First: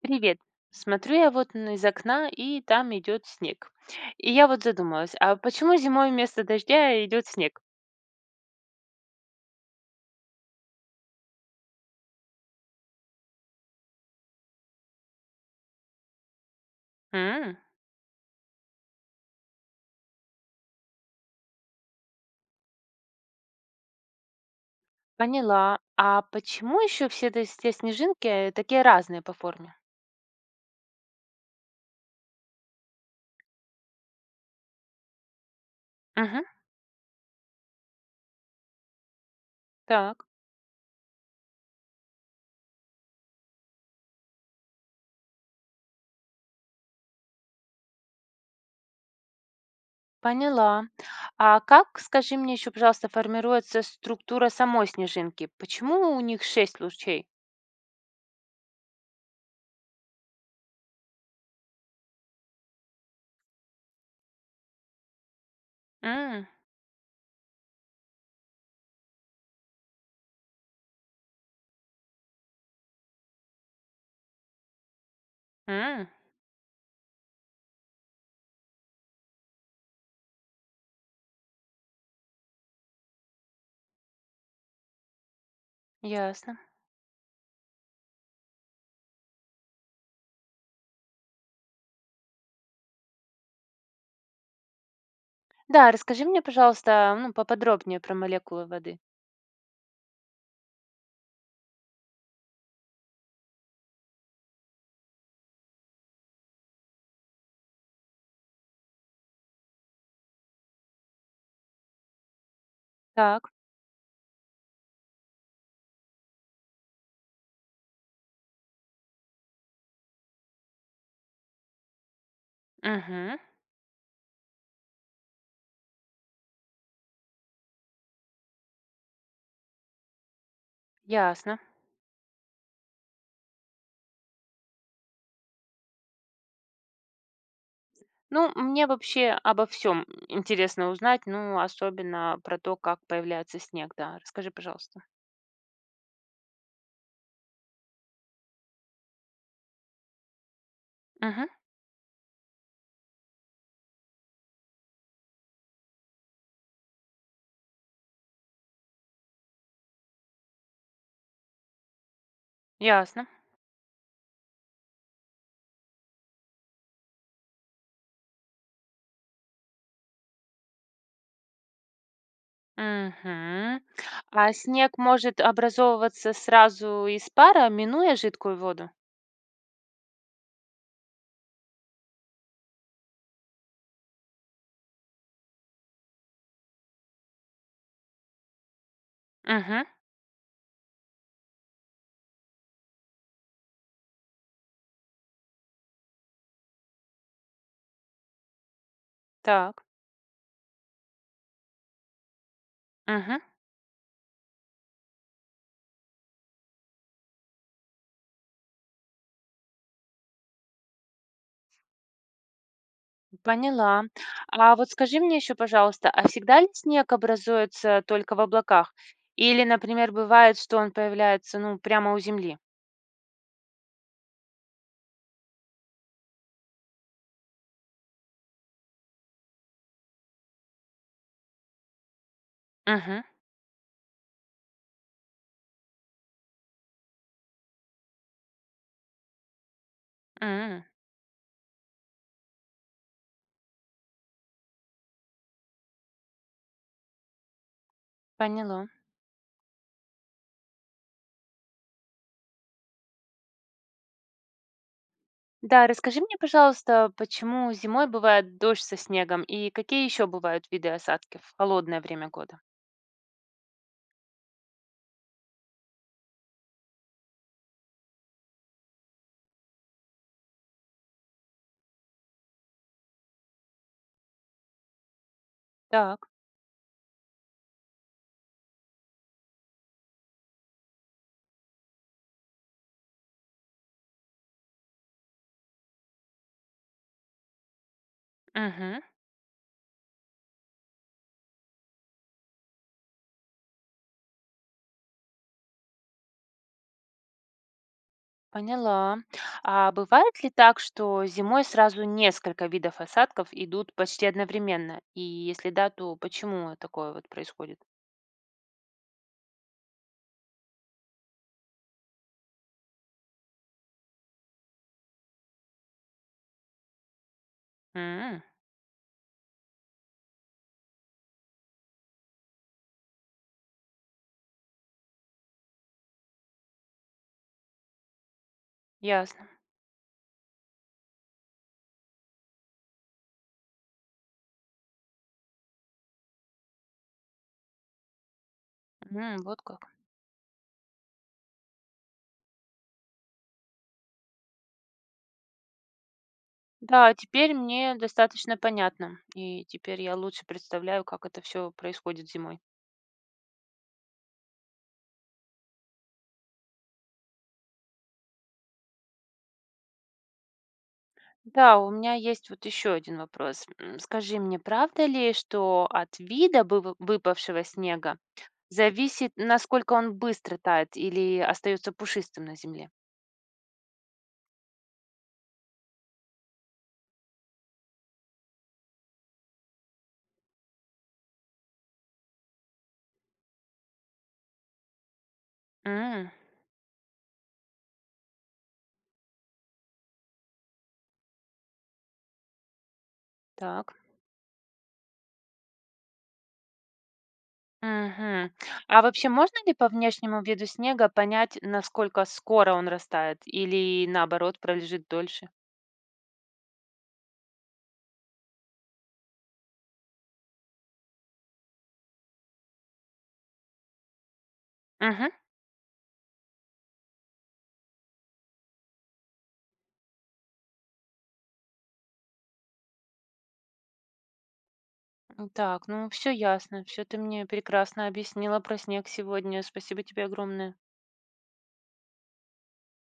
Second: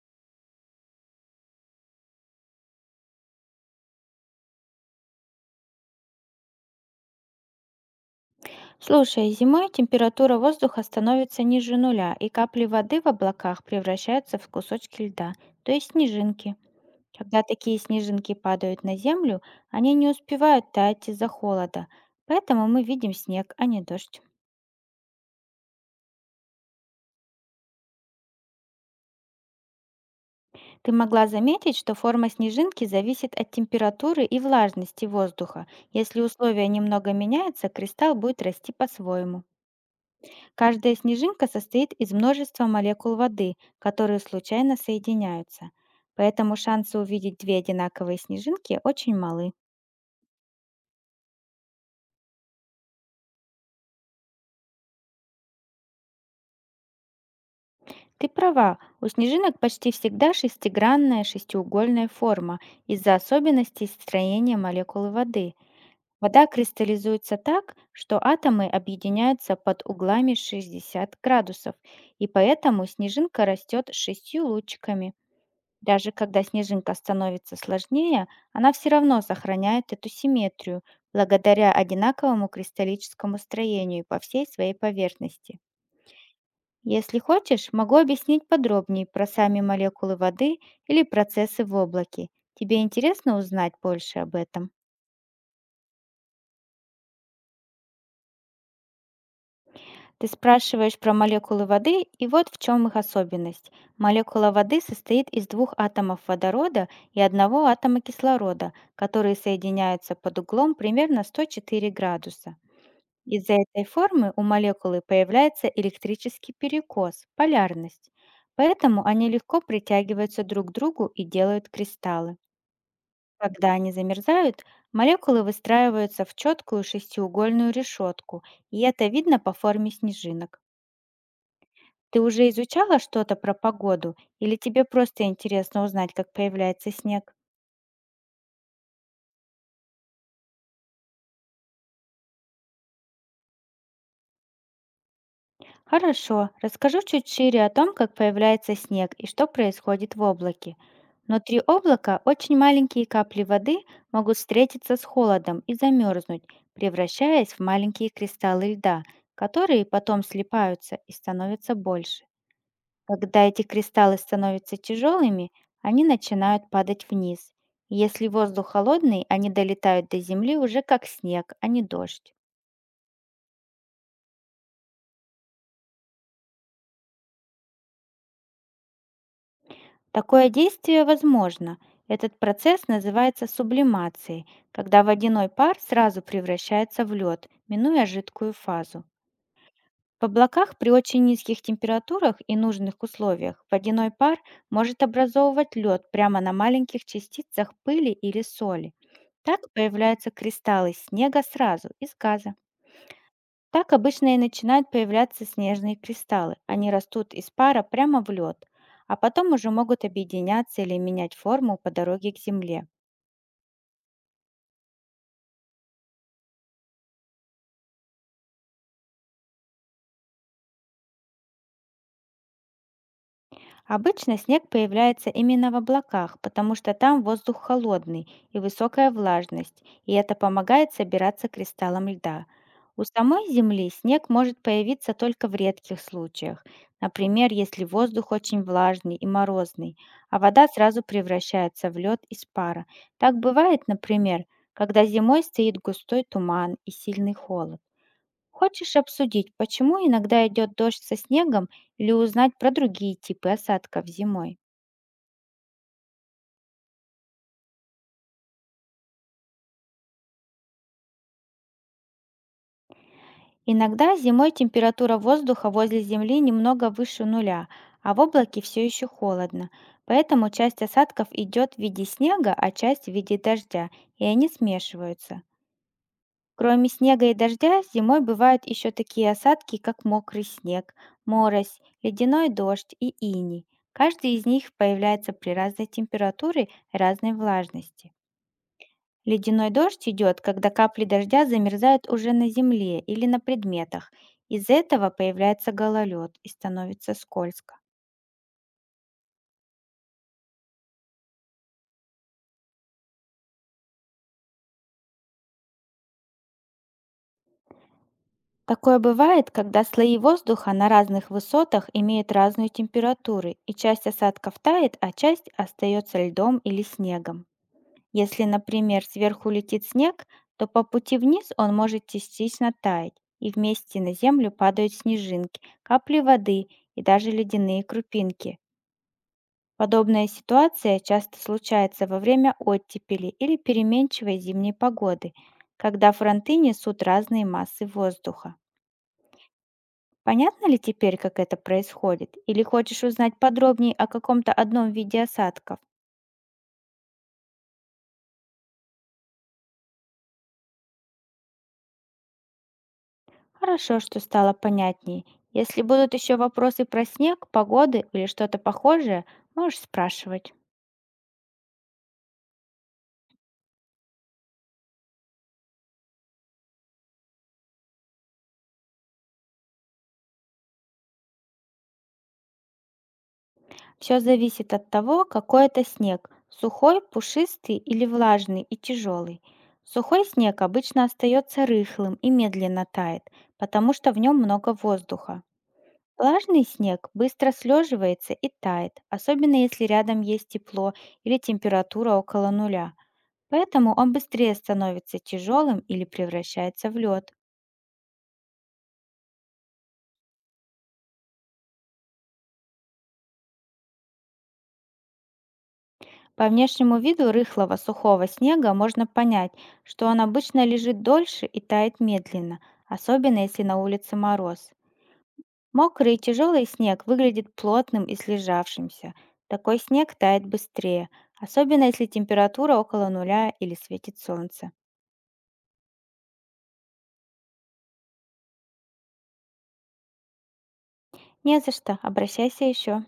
Привет. Смотрю я вот из окна, и там идет снег. И я вот задумалась, а почему зимой вместо дождя идет снег? Слушай, зимой температура воздуха становится ниже нуля, и капли воды в облаках превращаются в кусочки льда, то есть снежинки. Когда М, такие снежинки падают на землю, они не успевают таять из-за холода, поэтому мы видим снег, а не дождь. поняла. А почему еще все эти те снежинки такие разные по форме? Ты могла заметить, что форма снежинки зависит от температуры и влажности воздуха. Если Мгм, условия немного меняются, кристалл будет расти по-своему. так, Каждая снежинка состоит из множества молекул воды, которые случайно соединяются. Поэтому шансы увидеть две одинаковые снежинки очень малы. поняла. А как, скажи мне еще, пожалуйста, формируется структура самой снежинки? Почему у них шесть лучей? Ты права, у снежинок почти всегда шестигранная шестиугольная форма из-за особенностей строения молекулы воды. Вода М. кристаллизуется так, что атомы объединяются под углами 60 градусов, и поэтому снежинка растет шестью лучиками. М. Даже когда снежинка становится сложнее, она все равно сохраняет эту симметрию благодаря одинаковому кристаллическому строению по всей своей поверхности. Ясно. Если хочешь, могу объяснить подробнее про сами молекулы воды или процессы в облаке. Тебе интересно узнать больше об этом? Да, расскажи мне, пожалуйста, ну, поподробнее про молекулы воды. Ты спрашиваешь про молекулы воды, и вот в чем их особенность. Молекула воды состоит из двух атомов водорода и одного атома кислорода, которые соединяются под углом примерно 104 градуса. Так. Из-за этой формы у молекулы появляется электрический перекос, полярность. Поэтому они легко притягиваются друг к другу и делают кристаллы. Угу. Когда они замерзают, молекулы выстраиваются в четкую шестиугольную решетку, и это видно по форме снежинок. Ясно. Ты уже изучала что-то про погоду или тебе просто интересно узнать, как появляется снег? Ну, мне вообще обо всем интересно узнать, ну, особенно про то, как появляется снег, да. Расскажи, пожалуйста. Хорошо, расскажу чуть шире о том, как появляется снег и что происходит в облаке. Мгм. Внутри облака очень маленькие капли воды могут встретиться с холодом и замерзнуть, превращаясь в маленькие кристаллы льда, которые потом слипаются и становятся больше. Ясно. Когда эти кристаллы становятся тяжелыми, они начинают падать вниз. Если воздух холодный, они долетают до земли уже как снег, а не дождь. Мгм. А снег может образовываться сразу из пара, минуя жидкую воду? Такое действие возможно. Этот процесс называется сублимацией, когда водяной пар сразу превращается в лед, минуя жидкую фазу. Мгм. В облаках при очень низких температурах и нужных условиях водяной пар может образовывать лед прямо на маленьких частицах пыли или соли. Так Так. появляются кристаллы снега сразу, из газа. Мгм. Так обычно и начинают появляться снежные кристаллы. Они растут из пара прямо в лед, а потом уже могут объединяться или менять форму по дороге к Земле. Поняла. А вот скажи мне еще, пожалуйста, а всегда ли снег образуется только в облаках? Или, например, бывает, что он появляется, ну, прямо у земли? Обычно снег появляется именно в облаках, потому что там воздух холодный и высокая влажность, и это помогает собираться кристаллам льда. У Угу. самой Земли снег может появиться только в редких случаях, например, если воздух очень влажный и морозный, а вода М. сразу превращается в лед из пара. Так бывает, например, когда зимой стоит густой туман и сильный холод. Поняла. Хочешь обсудить, почему иногда идет дождь со снегом или узнать про другие типы осадков зимой? Да, расскажи мне, пожалуйста, почему зимой бывает дождь со снегом и какие еще бывают виды осадков в холодное время года? Иногда зимой температура воздуха возле Земли немного выше нуля, а в облаке все еще холодно. Поэтому часть осадков идет в виде снега, а часть в виде дождя, и они смешиваются. Так. Кроме снега и дождя, зимой бывают еще такие осадки, как мокрый снег, морось, ледяной дождь и иней. Каждый из них появляется при разной температуре и разной влажности. Мгм. Ледяной дождь идет, когда капли дождя замерзают уже на земле или на предметах. Из-за этого появляется гололед и становится скользко. Поняла. А бывает ли так, что зимой сразу несколько видов осадков идут почти одновременно? И если да, то почему такое вот происходит? Такое бывает, когда слои воздуха на разных высотах имеют разную температуру, и часть осадков тает, а часть остается льдом или снегом. М. Если, например, сверху летит снег, то по пути вниз он может частично таять, и вместе на землю падают снежинки, капли воды и даже ледяные крупинки. Ясно. Подобная ситуация часто случается во время оттепели или переменчивой зимней погоды, когда фронты несут разные массы воздуха. М, вот как. Понятно ли теперь, как это происходит? Или хочешь узнать подробнее о каком-то одном виде осадков? Да, теперь мне достаточно понятно, и теперь я лучше представляю, как это все происходит зимой. Хорошо, что стало понятнее. Если будут еще вопросы про снег, погоды или что-то похожее, можешь спрашивать. Да, у меня есть вот еще один вопрос. М, скажи мне, правда ли, что от вида выпавшего снега зависит, насколько он быстро тает или остается пушистым на земле? Все зависит от того, какой это снег — сухой, пушистый или влажный и тяжелый. Сухой снег обычно остается рыхлым и медленно тает, потому что в нем много воздуха. М, Влажный снег быстро слеживается и тает, особенно если рядом есть тепло или температура около нуля. так. Поэтому он быстрее становится тяжелым или превращается в лед. Мгм. А вообще можно ли по внешнему виду снега понять, насколько скоро он растает или наоборот пролежит дольше? По внешнему виду рыхлого сухого снега можно понять, что он обычно лежит дольше и тает медленно, особенно если на улице мороз. Мгм. Мокрый и тяжелый снег выглядит плотным и слежавшимся. Такой снег тает быстрее, особенно если температура около нуля или светит солнце. М, так, ну все ясно, все ты мне прекрасно объяснила про снег сегодня. Спасибо тебе огромное. Не за что, обращайся еще.